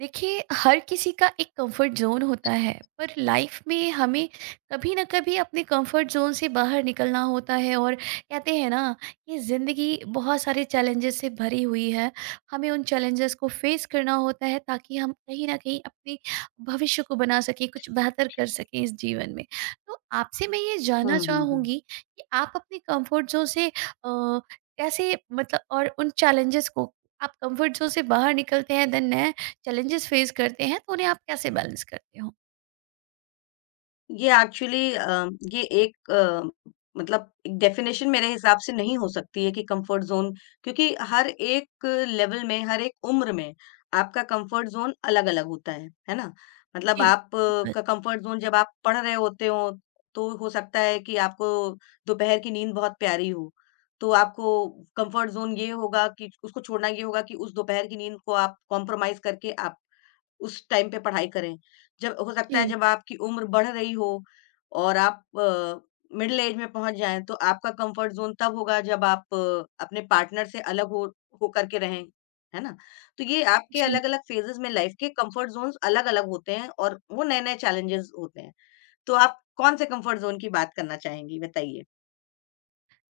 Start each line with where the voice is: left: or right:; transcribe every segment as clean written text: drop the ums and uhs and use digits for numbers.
right: देखिए हर किसी का एक कंफर्ट जोन होता है पर लाइफ में हमें कभी ना कभी अपने कंफर्ट जोन से बाहर निकलना होता है और कहते हैं ना कि ज़िंदगी बहुत सारे चैलेंजेस से भरी हुई है। हमें उन चैलेंजेस को फेस करना होता है ताकि हम कहीं ना कहीं अपने भविष्य को बना सकें कुछ बेहतर कर सकें इस जीवन में। तो आपसे मैं ये
left: हुँ,
right: जानना
left: हुँ, हुँ।
right: चाहूँगी कि आप अपने कंफर्ट जोन से कैसे मतलब और उन चैलेंजेस को आप कंफर्ट जोन से बाहर निकलते हैं देन चैलेंजेस फेस करते हैं तो उन्हें आप कैसे बैलेंस करते हो?
left: ये एक्चुअली अ, ये एक अ, मतलब एक डेफ़िनेशन मेरे हिसाब से नहीं हो सकती है कि कम्फ़र्ट ज़ोन क्योंकि हर एक लेवल में, हर एक उम्र में आपका कम्फ़र्ट ज़ोन अलग-अलग होता है ना? मतलब
right: जी।
left: आप
right: बिल्कुल।
left: का कम्फ़र्ट ज़ोन जब आप पढ़ रहे होते हो, तो हो सकता है कि आपको दोपहर की नींद बहुत प्यारी हो, तो आपको कम्फ़र्ट ज़ोन ये होगा कि उसको छोड़ना ये होगा कि उस दोपहर की नींद को आप कॉम्प्रोमाइज़ करके आप उस टाइम पे पढ़ाई करें। जब हो सकता है
right: जी,
left: जब आपकी उम्र बढ़ रही हो और आप मिडल एज में पहुँच जाएँ तो आपका कम्फर्ट ज़ोन तब होगा जब आप अपने पार्टनर से अलग हो करके रहें, है ना? तो ये आपके
right: जी।
left: अलग-अलग फेजेज़ में लाइफ़ के कम्फर्ट ज़ोन्स अलग-अलग होते हैं और वो नए-नए चैलेंजेज़ होते हैं। तो आप कौन से कम्फर्ट ज़ोन की बात करना चाहेंगी बताइए?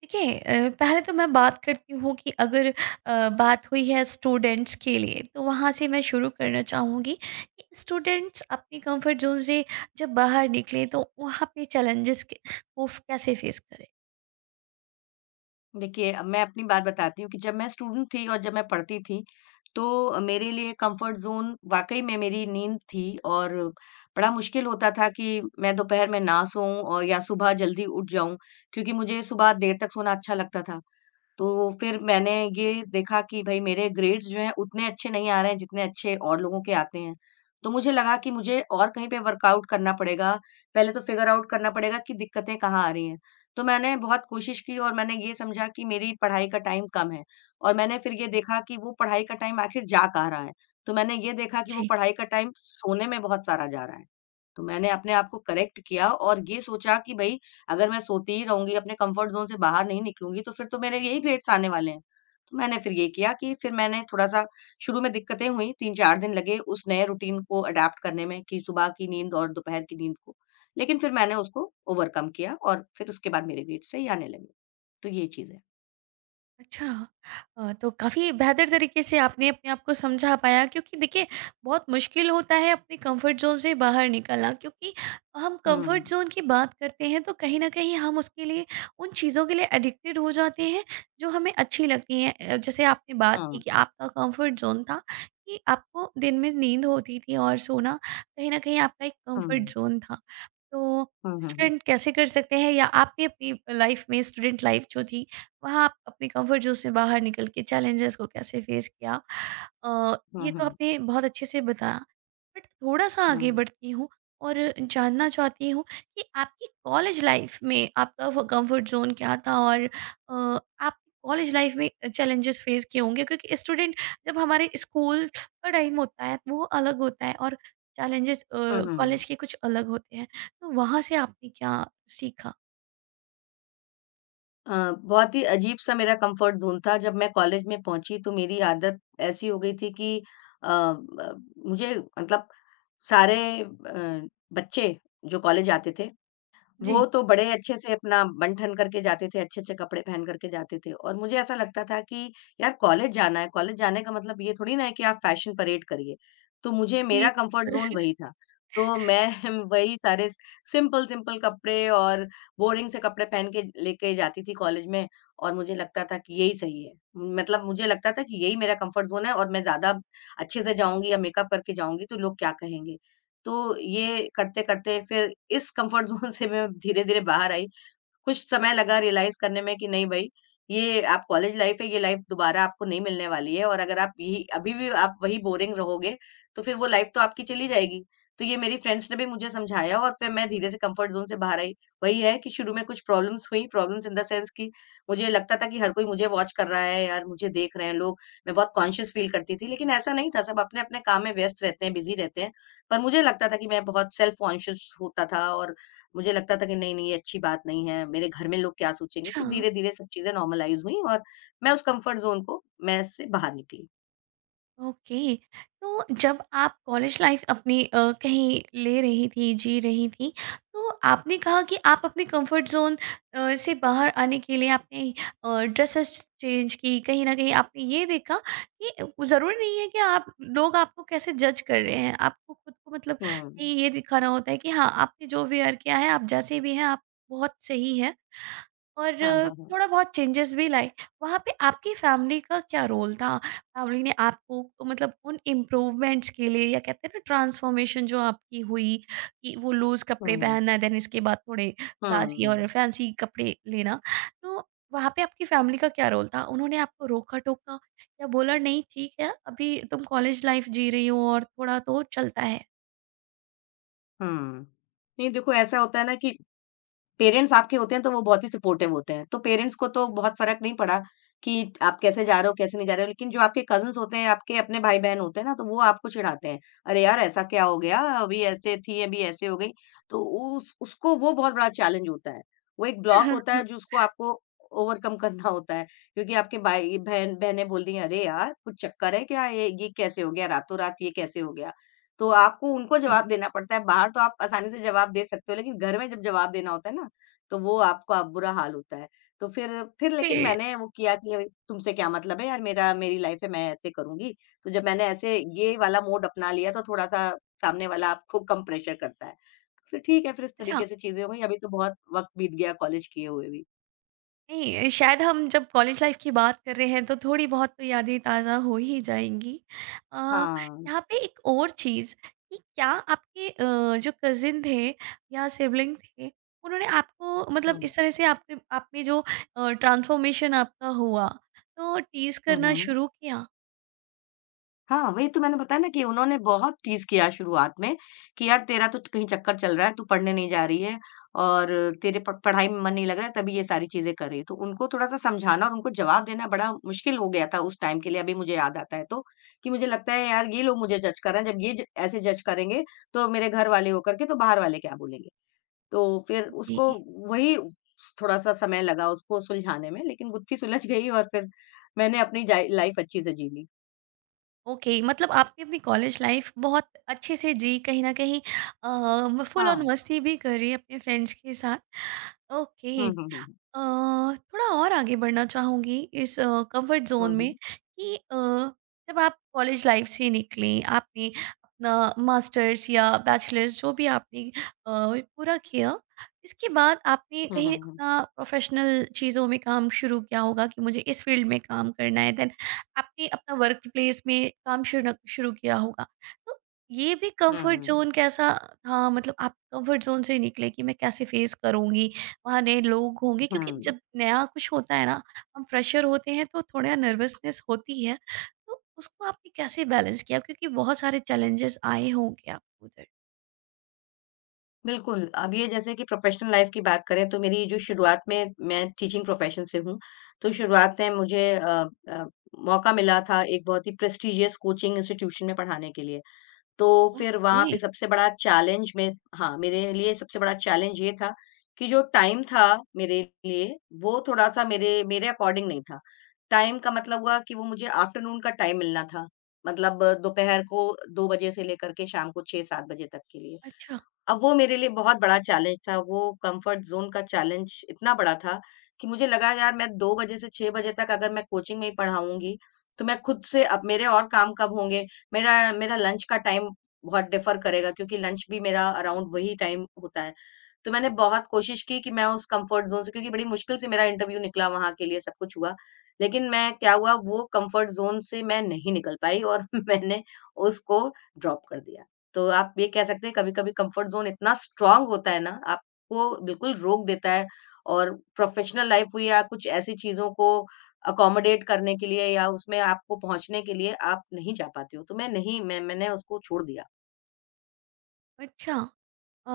right: देखिए पहले तो मैं बात करती हूँ कि अगर बात हुई है स्टूडेंट्स के लिए तो वहाँ से मैं शुरू करना चाहूँगी कि स्टूडेंट्स अपने कंफर्ट ज़ोन से जब बाहर निकलें तो वहाँ पे चैलेंजेस के को कैसे फेस करें?
left: देखिए, अब मैं अपनी बात बताती हूँ कि जब मैं स्टूडेंट थी और जब मैं पढ़ती थी, तो मेरे लिए कम्फ़र्ट ज़ोन वाक़ई में मेरी नींद थी और बड़ा मुश्किल होता था कि मैं दोपहर में ना सोऊँ और या सुबह जल्दी उठ जाऊँ, क्योंकि मुझे सुबह देर तक सोना अच्छा लगता था। तो फिर मैंने ये देखा कि भई मेरे ग्रेड्स जो हैं उतने अच्छे नहीं आ रहे हैं जितने अच्छे और लोगों के आते हैं। तो मुझे लगा कि मुझे और कहीं पे वर्कआउट करना पड़ेगा, पहले तो फिगर आउट करना पड़ेगा कि दिक्कतें कहाँ आ रही हैं। तो मैंने बहुत कोशिश की और मैंने ये समझा कि मेरी पढ़ाई का टाइम कम है और मैंने फिर ये देखा कि वो पढ़ाई का टाइम आखिर जा कहाँ रहा है। तो मैंने ये देखा कि वो
right: जी।
left: पढ़ाई का टाइम सोने में बहुत सारा जा रहा है। तो मैंने अपने आप को करेक्ट किया और ये सोचा कि भई अगर मैं सोती ही रहूँगी, अपने कम्फर्ट ज़ोन से बाहर नहीं निकलूँगी, तो फिर तो मेरे यही ग्रेड्स आने वाले हैं। तो मैंने फिर ये किया कि फिर मैंने थोड़ा-सा शुरू में दिक्कतें हुई, 3-4 दिन लगे उस नए रूटीन को अडॉप्ट करने में कि सुबह की नींद और दोपहर की नींद को। लेकिन फिर मैंने उसको ओवरकम किया और फिर उसके बाद मेरे ग्रेड्स सही आने लगे। तो ये चीज़ है।
right: अच्छा। तो काफ़ी बेहतर तरीके से आपने अपने आप को समझा पाया, क्योंकि देखिए बहुत मुश्किल होता है अपने कंफर्ट ज़ोन से बाहर निकलना, क्योंकि हम कंफर्ट
left: हुँ,
right: ज़ोन की बात करते हैं तो कहीं न कहीं हम उसके लिए उन चीज़ों के लिए एडिक्टेड हो जाते हैं जो हमें अच्छी लगती हैं। जैसे आपने बात
left: हुँ,
right: की
left: हुँ,
right: कि आपका कंफर्ट ज़ोन था कि आपको दिन में नींद होती थी और सोना कहीं न कहीं आपका एक कंफर्ट
left: हुँ,
right: ज़ोन था। तो
left: हुँ, हुँ, हुँ,
right: स्टूडेंट कैसे कर सकते हैं या आपने अपनी लाइफ़ में स्टूडेंट लाइफ़ जो थी वहाँ आप अपने कंफर्ट जोन से बाहर निकल के चैलेंजेस को कैसे फेस किया,
left: हुँ,
right: ये तो
left: हुँ,
right: आपने बहुत अच्छे से बताया। बट थोड़ा सा आगे बढ़ती हूँ और जानना चाहती हूँ कि आपकी कॉलेज लाइफ में आपका वो कंफर्ट जोन क्या था, और अ, आप कॉलेज लाइफ में चैलेंजेस फेस किए होंगे क्योंकि स्टूडेंट जब हमारे स्कूल का टाइम होता है तो वो अलग होता है, और चैलेंजेस
left: हुँ, हुँ, हुँ।
right: कॉलेज के कुछ अलग होते हैं। तो वहाँ से आपने क्या सीखा?
left: बहुत ही अजीब-सा मेरा कम्फ़र्ट ज़ोन था। जब मैं कॉलेज में पहुँची तो मेरी आदत ऐसी हो गई थी कि अ, ब मुझे मतलब सारे बच्चे जो कॉलेज आते थे वो
right: जी।
left: तो बड़े अच्छे से अपना बन-ठन करके जाते थे, अच्छे-अच्छे कपड़े पहन करके जाते थे और मुझे ऐसा लगता था कि यार कॉलेज जाना है, कॉलेज जाने का मतलब ये थोड़ी ना है कि आप फैशन परेड करिए। तो मुझे
right: जी।
left: मेरा कंफर्ट ज़ोन वही था। तो मैं वही सारे सिंपल-सिंपल कपड़े और बोरिंग से कपड़े पहन के लेके जाती थी कॉलेज में और मुझे लगता था कि यही सही है। मतलब मुझे लगता था कि यही मेरा कंफर्ट ज़ोन है और मैं ज़्यादा अच्छे से जाऊँगी या मेकअप करके जाऊँगी तो लोग क्या कहेंगे? तो ये करते-करते फिर इस कम्फर्ट ज़ोन से मैं धीरे-धीरे बाहर आई। कुछ समय लगा रियलाइज़ करने में कि नहीं भाई, ये आप कॉलेज लाइफ़ है, ये लाइफ़ दोबारा आपको नहीं मिलने वाली है और अगर आप यही अभी भी आप वही बोरिंग रहोगे, तो फिर वो लाइफ़ तो आपकी चली जाएगी। तो ये मेरी फ्रेंड्स ने भी मुझे समझाया और फिर मैं धीरे से कम्फर्ट ज़ोन से बाहर आई। वही है कि शुरू में कुछ प्रॉब्लम्स हुई, प्रॉब्लम्स इन द सेंस कि मुझे लगता था कि हर कोई मुझे वॉच कर रहा है यार, मुझे देख रहे हैं लोग, मैं बहुत कॉन्शियस फ़ील करती थी। लेकिन ऐसा नहीं था, सब अपने-अपने काम में व्यस्त रहते हैं, बिज़ी रहते हैं। पर मुझे लगता था कि मैं बहुत सेल्फ कॉन्शियस होता था और मुझे लगता था कि नहीं नहीं ये अच्छी बात नहीं है, मेरे घर में लोग क्या सोचेंगे।
right: अच्छा।
left: फिर धीरे धीरे सब चीजें नॉर्मलाइज हुई और मैं उस कंफर्ट जोन को मैं से बाहर निकली।
right: ओके। तो जब आप कॉलेज लाइफ अपनी कहीं ले रही थी जी रही थी, तो आपने कहा कि आप अपने कंफर्ट जोन से बाहर आने के लिए आपने ड्रेसेस चेंज की। कहीं ना कहीं आपने ये देखा कि ज़रूरी नहीं है कि आप, लोग आपको कैसे जज कर रहे हैं, आपको खुद को मतलब
left: हम्म।
right: कहीं ये दिखाना होता है कि हाँ आपने जो वेयर किया है आप जैसे भी हैं आप बहुत सही है, और
left: हाँ, हाँ, हाँ।
right: थोड़ा बहुत चेंजेस भी लाए। वहाँ पे आपकी फैमिली का क्या रोल था? फैमिली ने आपको तो मतलब उन इम्प्रूवमेंट्स के लिए, या कहते हैं ना ट्रांसफ़ॉर्मेशन जो आपकी हुई कि वो लूज़ कपड़े
left: हम्म,
right: पहनना देन इसके बाद थोड़े
left: हम्म,
right: क्लासी
left: हम्म,
right: और फैंसी कपड़े लेना। तो वहाँ पे आपकी फैमिली का क्या रोल था? उन्होंने आपको रोका-टोका या बोला नहीं ठीक है अभी तुम कॉलेज लाइफ़ जी रही हो और थोड़ा तो चलता है?
left: हम्म। नहीं देखो ऐसा होता है ना कि पेरेंट्स आपके होते हैं तो वो बहुत ही सपोर्टिव होते हैं। तो पेरेंट्स को तो बहुत फ़र्क नहीं पड़ा कि आप कैसे जा रहे हो, कैसे नहीं जा रहे हो। लेकिन जो आपके कज़िन्स होते हैं, आपके अपने भाई-बहन होते हैं ना, तो वो आपको चिढ़ाते हैं। "अरे यार! ऐसा क्या हो गया? अभी ऐसे थी, अभी ऐसे हो गई।" तो उस उसको वो बहुत बड़ा चैलेंज होता है। वो एक ब्लॉक होता है जो उसको आपको ओवरकम करना होता है। क्योंकि आपके भाई बहनें बोल रही हैं, "अरे यार! कुछ चक्कर है क्या? ये कैसे हो गया? रातों रात ये कैसे हो गया?" तो आपको उनको
right: जी।
left: जवाब देना पड़ता है। बाहर तो आप आसानी से जवाब दे सकते हो, लेकिन घर में जब जवाब देना होता है ना, तो वो आपको अब बुरा हाल होता है। तो फिर लेकिन
right: फिर।
left: मैंने वो किया कि अरे, तुमसे क्या मतलब है यार मेरा मेरी लाइफ़ है, मैं ऐसे करूँगी। तो जब मैंने ऐसे ये वाला मोड अपना लिया तो थोड़ा-सा सामने वाला आपको कम प्रेशर करता है। फिर ठीक है, फिर इस
right: अच्छा।
left: तरीके से चीज़ें हो गई। अभी तो बहुत वक़्त बीत गया कॉलेज किए हुए भी।
right: नहीं, शायद हम जब कॉलेज लाइफ की बात कर रहे हैं तो थोड़ी बहुत तो यादें ताज़ा हो ही जाएँगी। अ,
left: हाँ।
right: यहाँ पे एक और चीज़ कि क्या आपके जो कज़िन थे या सिबलिंग थे, उन्होंने आपको
left: हुँ।
right: मतलब इस तरह से आपके आप में जो ट्रांसफ़ॉर्मेशन आपका हुआ, तो टीज़
left: हुँ,
right: करना
left: हुँ।
right: शुरू किया?
left: हाँ, वही तो मैंने बताया ना कि उन्होंने बहुत टीज़ किया शुरुआत में कि यार तेरा तो कहीं चक्कर चल रहा है, तू पढ़ने नहीं जा रही है और तेरे प पढ़ाई में मन नहीं लग रहा है तभी ये सारी चीज़ें कर रही है। तो उनको थोड़ा-सा समझाना और उनको जवाब देना बड़ा मुश्किल हो गया था उस टाइम के लिए, अभी मुझे याद आता है तो, कि मुझे लगता है यार ये लोग मुझे जज कर रहे हैं, जब ये ज ऐसे जज करेंगे तो मेरे घर वाले होकर के तो बाहर वाले क्या बोलेंगे? तो फिर उसको
right: जी,
left: वही थोड़ा-सा समय लगा उसको सुलझाने में लेकिन गुत्थी सुलझ गई और फिर मैंने अपनी जाइ लाइफ़ अच्छे से जी ली।
right: ओके मतलब आपने अपनी कॉलेज लाइफ बहुत अच्छे से जी, कहीं न कहीं फुल ऑन
left: हाँ।
right: मस्ती भी करी अपने फ्रेंड्स के साथ।
left: हुँ,
right: ओके। अ,
left: हुँ, हुँ।
right: थोड़ा और आगे बढ़ना चाहूँगी इस कंफर्ट जोन
left: हुँ, हुँ।
right: में कि जब आप कॉलेज लाइफ से निकलें, आपने अपना मास्टर्स या बैचलर्स जो भी आपने अ, पूरा किया, इसके बाद आपने
left: हुँ,
right: कहीं
left: हुँ, हुँ।
right: अपना प्रोफेशनल चीज़ों में काम शुरू किया होगा कि मुझे इस फील्ड में काम करना है, देन आपने अपना वर्क प्लेस में काम शुरू शुरू किया होगा। तो ये भी कंफर्ट जोन कैसा था, मतलब आप कंफर्ट जोन से निकले कि मैं कैसे फेस करूँगी, वहाँ नए लोग होंगे,
left: हुँ,
right: क्योंकि
left: हुँ।
right: जब नया कुछ होता है ना, हम फ्रेशर होते हैं तो थोड़ा नर्वसनेस होती है। तो उसको आपने कैसे बैलेंस किया क्योंकि बहुत सारे चैलेंजेस आए होंगे आपको उधर?
left: बिल्कुल, अब ये जैसे कि प्रोफ़ेशनल लाइफ़ की बात करें तो मेरी जो शुरुआत में मैं टीचिंग प्रोफ़ेशन से हूँ, तो शुरुआत में मुझे अ, मौका मिला था एक बहुत ही प्रेस्टीजियस कोचिंग इंस्टीट्यूशन में पढ़ाने के लिए। तो फिर वहाँ
right: ओके।
left: पे सबसे बड़ा चैलेंज में हाँ, मेरे लिए सबसे बड़ा चैलेंज ये था कि जो टाइम था मेरे लिए, वो थोड़ा-सा मेरे मेरे अकॉर्डिंग नहीं था। टाइम का मतलब हुआ कि वो मुझे आफ्टरनून का टाइम मिलना था। मतलब दोपहर को 2 बजे से लेकर के शाम को 6-7 बजे तक के लिए।
right: अच्छा।
left: अब वो मेरे लिए बहुत बड़ा चैलेंज था, वो कम्फ़र्ट ज़ोन का चैलेंज इतना बड़ा था कि मुझे लगा यार मैं 2 बजे से 6 बजे तक अगर मैं कोचिंग में ही पढ़ाऊँगी, तो मैं खुद से अब मेरे और काम कब होंगे? मेरा मेरा लंच का टाइम बहुत डिफ़र करेगा क्योंकि लंच भी मेरा अराउंड वही टाइम होता है। तो मैंने बहुत कोशिश की कि मैं उस कम्फर्ट ज़ोन से क्योंकि बड़ी मुश्किल से मेरा इंटरव्यू निकला वहाँ के लिए सब कुछ हुआ। लेकिन मैं क्या हुआ वो कम्फर्ट ज़ोन से मैं नहीं निकल पाई और मैंने उसको ड्रॉप कर दिया। तो आप ये कह सकते हैं कभी-कभी कम्फर्ट ज़ोन इतना स्ट्रॉन्ग होता है ना, आपको बिल्कुल रोक देता है और प्रोफ़ेशनल लाइफ़ हुई या कुछ ऐसी चीज़ों को अकोमोडेट करने के लिए या उसमें आपको पहुँचने के लिए आप नहीं जा पाते हो। तो मैं नहीं मैंने उसको छोड़ दिया।
right: अच्छा।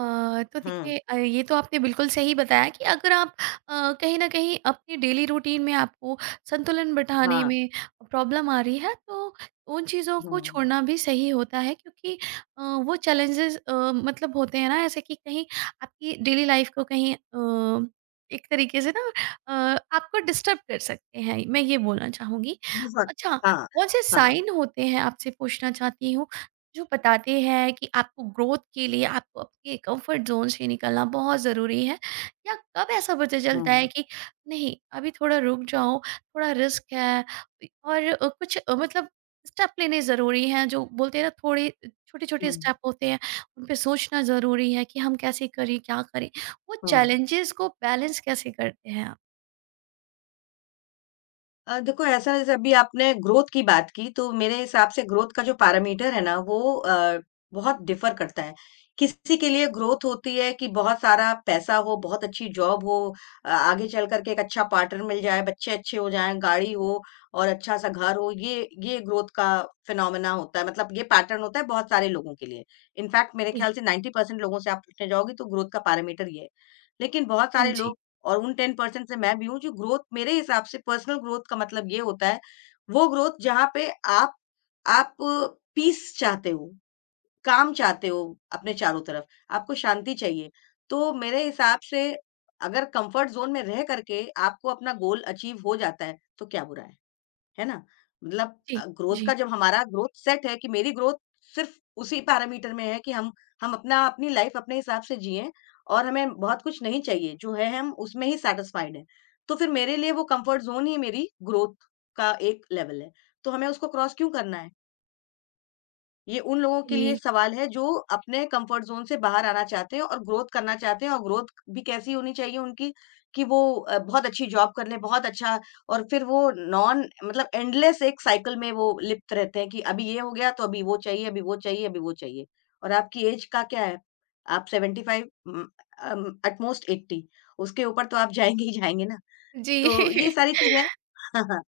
right: तो
left: हुँ,
right: देखिए ये तो आपने बिल्कुल सही बताया कि अगर आप कहीं न कहीं अपनी डेली रूटीन में आपको संतुलन बिठाने
left: हाँ।
right: में प्रॉब्लम आ रही है, तो उन चीज़ों को
left: हुँ।
right: छोड़ना भी सही होता है, क्योंकि वो चैलेंजेज़ मतलब होते हैं ना ऐसे कि कहीं आपकी डेली लाइफ़ को कहीं एक तरीके से ना आपको डिस्टर्ब कर सकते हैं, मैं ये बोलना चाहूँगी।
left: बहुत।
right: अच्छा,
left: हाँ,
right: कौन से
left: हाँ।
right: साइन होते हैं आपसे पूछना चाहती हूँ जो बताते हैं कि आपको ग्रोथ के लिए आपको आपके कंफर्ट जोन से निकलना बहुत ज़रूरी है, या कब ऐसा पता चलता है
left: हुँ,
right: कि नहीं अभी थोड़ा रुक जाओ थोड़ा रिस्क है, और कुछ मतलब स्टेप लेने ज़रूरी हैं, जो बोलते हैं ना थोड़े छोटे छोटे
left: हुँ,
right: स्टेप होते हैं, उन पे सोचना ज़रूरी है कि हम कैसे करें क्या करें। वो
left: हुँ।
right: चैलेंजेस को बैलेंस कैसे करते हैं आप?
left: देखो ऐसा जैसे अभी आपने ग्रोथ की बात की तो मेरे हिसाब से ग्रोथ का जो पैरामीटर है ना वो बहुत डिफ़र करता है। किसी के लिए ग्रोथ होती है कि बहुत सारा पैसा हो, बहुत अच्छी जॉब हो, आगे चल कर के एक अच्छा पार्टनर मिल जाए, बच्चे अच्छे हो जाएँ, गाड़ी हो और अच्छा-सा घर हो, ये ग्रोथ का फिनोमेना होता है। मतलब ये पैटर्न होता है बहुत सारे लोगों के लिए। इनफैक्ट मेरे
right: जी।
left: ख्याल से 90% लोगों से आप पूछने जाओगे तो ग्रोथ का पैरामीटर ये है। लेकिन बहुत
right: हाँ
left: सारे
right: जी।
left: लोग और उन 10% से मैं भी हूँ जो ग्रोथ मेरे हिसाब से पर्सनल ग्रोथ का मतलब ये होता है, वो ग्रोथ जहाँ पे आप पीस चाहते हो, काम चाहते हो अपने चारों तरफ, आपको शांति चाहिए। तो मेरे हिसाब से अगर कंफर्ट ज़ोन में रह करके आपको अपना गोल अचीव हो जाता है, तो क्या बुरा है? है ना? मतलब
right: जी।
left: ग्रोथ का
right: जी।
left: जब हमारा ग्रोथ सेट है कि मेरी ग्रोथ सिर्फ़ उसी पैरामीटर में है कि हम अपना अपनी लाइफ़ अपने हिसाब से जिएँ और हमें बहुत कुछ नहीं चाहिए, जो है हम उसमें ही सैटिस्फाइड हैं। तो फिर मेरे लिए वो कम्फ़र्ट ज़ोन ही मेरी ग्रोथ का एक लेवल है। तो हमें उसको क्रॉस क्यों करना है? ये उन लोगों के लिए
right: जी।
left: सवाल है जो अपने कंफर्ट ज़ोन से बाहर आना चाहते हैं और ग्रोथ करना चाहते हैं और ग्रोथ भी कैसी होनी चाहिए उनकी कि वो बहुत अच्छी जॉब कर लें, बहुत अच्छा और फिर वो नॉन मतलब एंडलेस एक साइकिल में वो लिप्त रहते हैं कि अभी ये हो गया तो अभी वो चाहिए, अभी वो चाहिए, अभी वो चाहिए। और आपकी एज का क्या है? आप 75 एट मोस्ट 80, उसके ऊपर तो आप जाएँगे ही जाएँगे ना।
right: जी।
left: तो ये सारी चीज़ें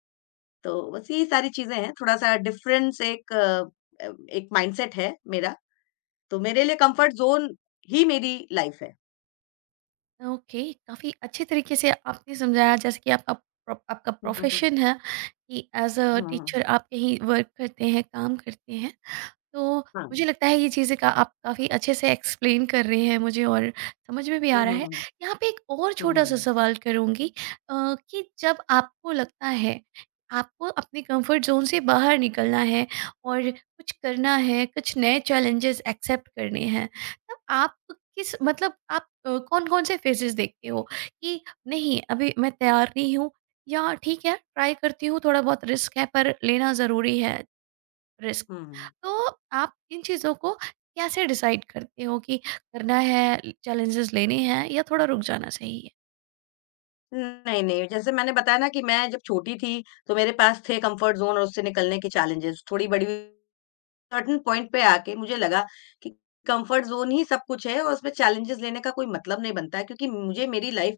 left: तो बस यही सारी चीज़ें हैं, थोड़ा-सा डिफ़रेंस एक माइंडसेट है मेरा, तो मेरे लिए कम्फ़र्ट ज़ोन ही मेरी लाइफ़ है।
right: ओके, काफ़ी अच्छे तरीके से आपने समझाया जैसे कि आपका प्रोफ़ेशन है कि एज़ अ
left: हुँ, हाँ।
right: टीचर आप कहीं वर्क करते हैं, काम करते हैं। तो मुझे लगता है ये चीज़ें का आप काफ़ी अच्छे से एक्सप्लेन कर रहे हैं मुझे, और समझ में भी
left: हुँ,
right: आ रहा
left: हुँ,
right: है।
left: हुँ,
right: यहाँ पे एक और छोटा-सा
left: हुँ,
right: सवाल करूँगी, कि जब आपको लगता है आपको अपने कम्फ़र्ट ज़ोन से बाहर निकलना है और कुछ करना है, कुछ नए चैलेंजेस एक्सेप्ट करने हैं, मतलब आप किस मतलब आप कौन कौन से फेजेस देखते हो कि नहीं अभी मैं तैयार नहीं हूँ, या ठीक है ट्राई करती हूँ थोड़ा बहुत रिस्क है पर लेना ज़रूरी है रिस्क
left: हुँ।
right: तो आप इन चीज़ों को कैसे डिसाइड करते हो कि करना है, चैलेंजेस लेने हैं या थोड़ा रुक जाना चाहिए?
left: नहीं, नहीं, जैसे मैंने बताया ना कि मैं जब छोटी थी, तो मेरे पास थे कम्फ़र्ट ज़ोन और उससे निकलने के चैलेंजेस, थोड़ी बड़ी सर्टेन पॉइंट पे आके मुझे लगा कि कंफर्ट ज़ोन ही सब कुछ है और उसमें चैलेंजेस लेने का कोई मतलब नहीं बनता है क्योंकि मुझे मेरी लाइफ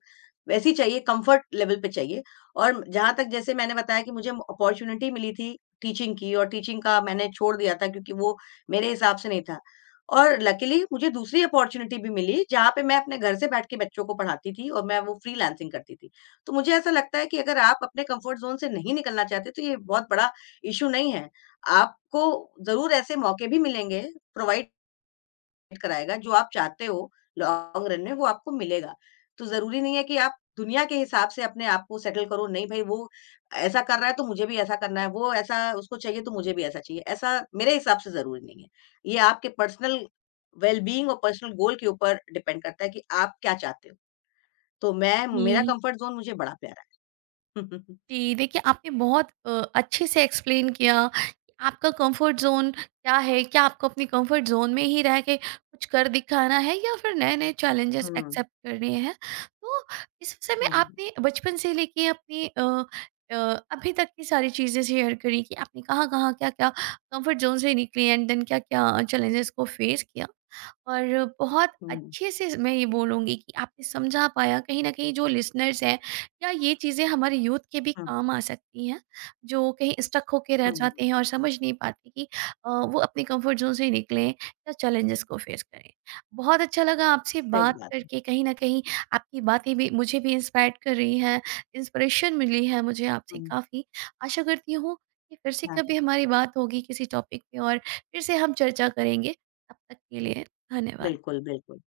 left: वैसी चाहिए कंफर्ट लेवल पे चाहिए। और जहाँ तक जैसे मैंने बताया कि मुझे अपॉर्च्युनिटी मिली थी टीचिंग की और टीचिंग का मैंने छोड़ दिया था क्योंकि वो मेरे हिसाब से नहीं था। और लकीली मुझे दूसरी अपॉर्च्युनिटी भी मिली जहाँ पे मैं अपने घर से बैठ के बच्चों को पढ़ाती थी और मैं वो फ्रीलांसिंग करती थी। तो मुझे ऐसा लगता है कि अगर आप अपने कंफर्ट ज़ोन से नहीं निकलना चाहते तो ये बहुत बड़ा इश्यू नहीं है। आपको ज़रूर ऐसे मौके भी मिलेंगे, प्रोवाइड कराएगा, जो आप चाहते हो लॉन्ग रन में वो आपको मिलेगा। तो ज़रूरी नहीं है कि आप दुनिया के हिसाब से अपने आप को सेटल करो, नहीं भई वो ऐसा कर रहा है तो मुझे भी ऐसा करना है, वो ऐसा उसको चाहिए तो मुझे भी ऐसा चाहिए, ऐसा मेरे हिसाब से ज़रूरी नहीं है। ये आपके पर्सनल वेल-बीइंग और पर्सनल गोल के ऊपर डिपेंड करता है कि आप क्या चाहते हो। तो मैं मेरा कंफर्ट ज़ोन मुझे बड़ा प्यारा है।
right: जी, देखिए आपने बहुत अच्छे से एक्सप्लेन किया कि आपका कंफर्ट जोन क्या है, क्या आपको अपने कंफर्ट जोन में ही रह के कुछ कर दिखाना है या फिर नए-नए चैलेंजेस
left: हुँ,
right: एक्सेप्ट करने हैं। तो इस विषय में
left: हुँ, हुँ।
right: आपने बचपन से लेके अपनी अ, अभी तक की सारी चीज़ें शेयर करी कि आपने कहाँ-कहाँ, क्या-क्या कंफर्ट जोन से निकली, एंड देन क्या-क्या चैलेंजेस को फेस किया। और बहुत
left: हुँ, हुँ,
right: अच्छे से मैं ये बोलूँगी कि आपने समझा पाया कहीं न कहीं जो लिसनर्स हैं, क्या ये चीज़ें हमारे यूथ के भी
left: हुँ,
right: काम आ सकती हैं, जो कहीं स्टक होके रह
left: हुँ, हुँ,
right: जाते हैं और समझ नहीं पाते कि वो अपने कंफर्ट ज़ोन से निकलें या चैलेंजेस को फेस करें? बहुत अच्छा लगा आपसे
left: सही
right: बात
left: बात है।
right: करके। कहीं न कहीं आपकी बातें भी मुझे भी इंस्पायर्ड कर रही हैं, इंस्पिरेशन मिली है मुझे आपसे
left: हुँ,
right: काफ़ी। आशा करती हूँ कि फिर से
left: हाँ।
right: कभी हमारी बात होगी किसी टॉपिक पे और फिर से हम चर्चा करेंगे। तब तक के लिए धन्यवाद।
left: बिल्कुल, बिल्कुल।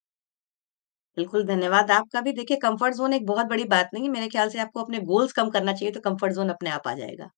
left: बिल्कुल, धन्यवाद आपका भी। देखिए, कम्फ़र्ट ज़ोन एक बहुत बड़ी बात नहीं है। मेरे ख़्याल से आपको अपने गोल्स कम करना चाहिए, तो कम्फ़र्ट ज़ोन अपने आप आ जाएगा।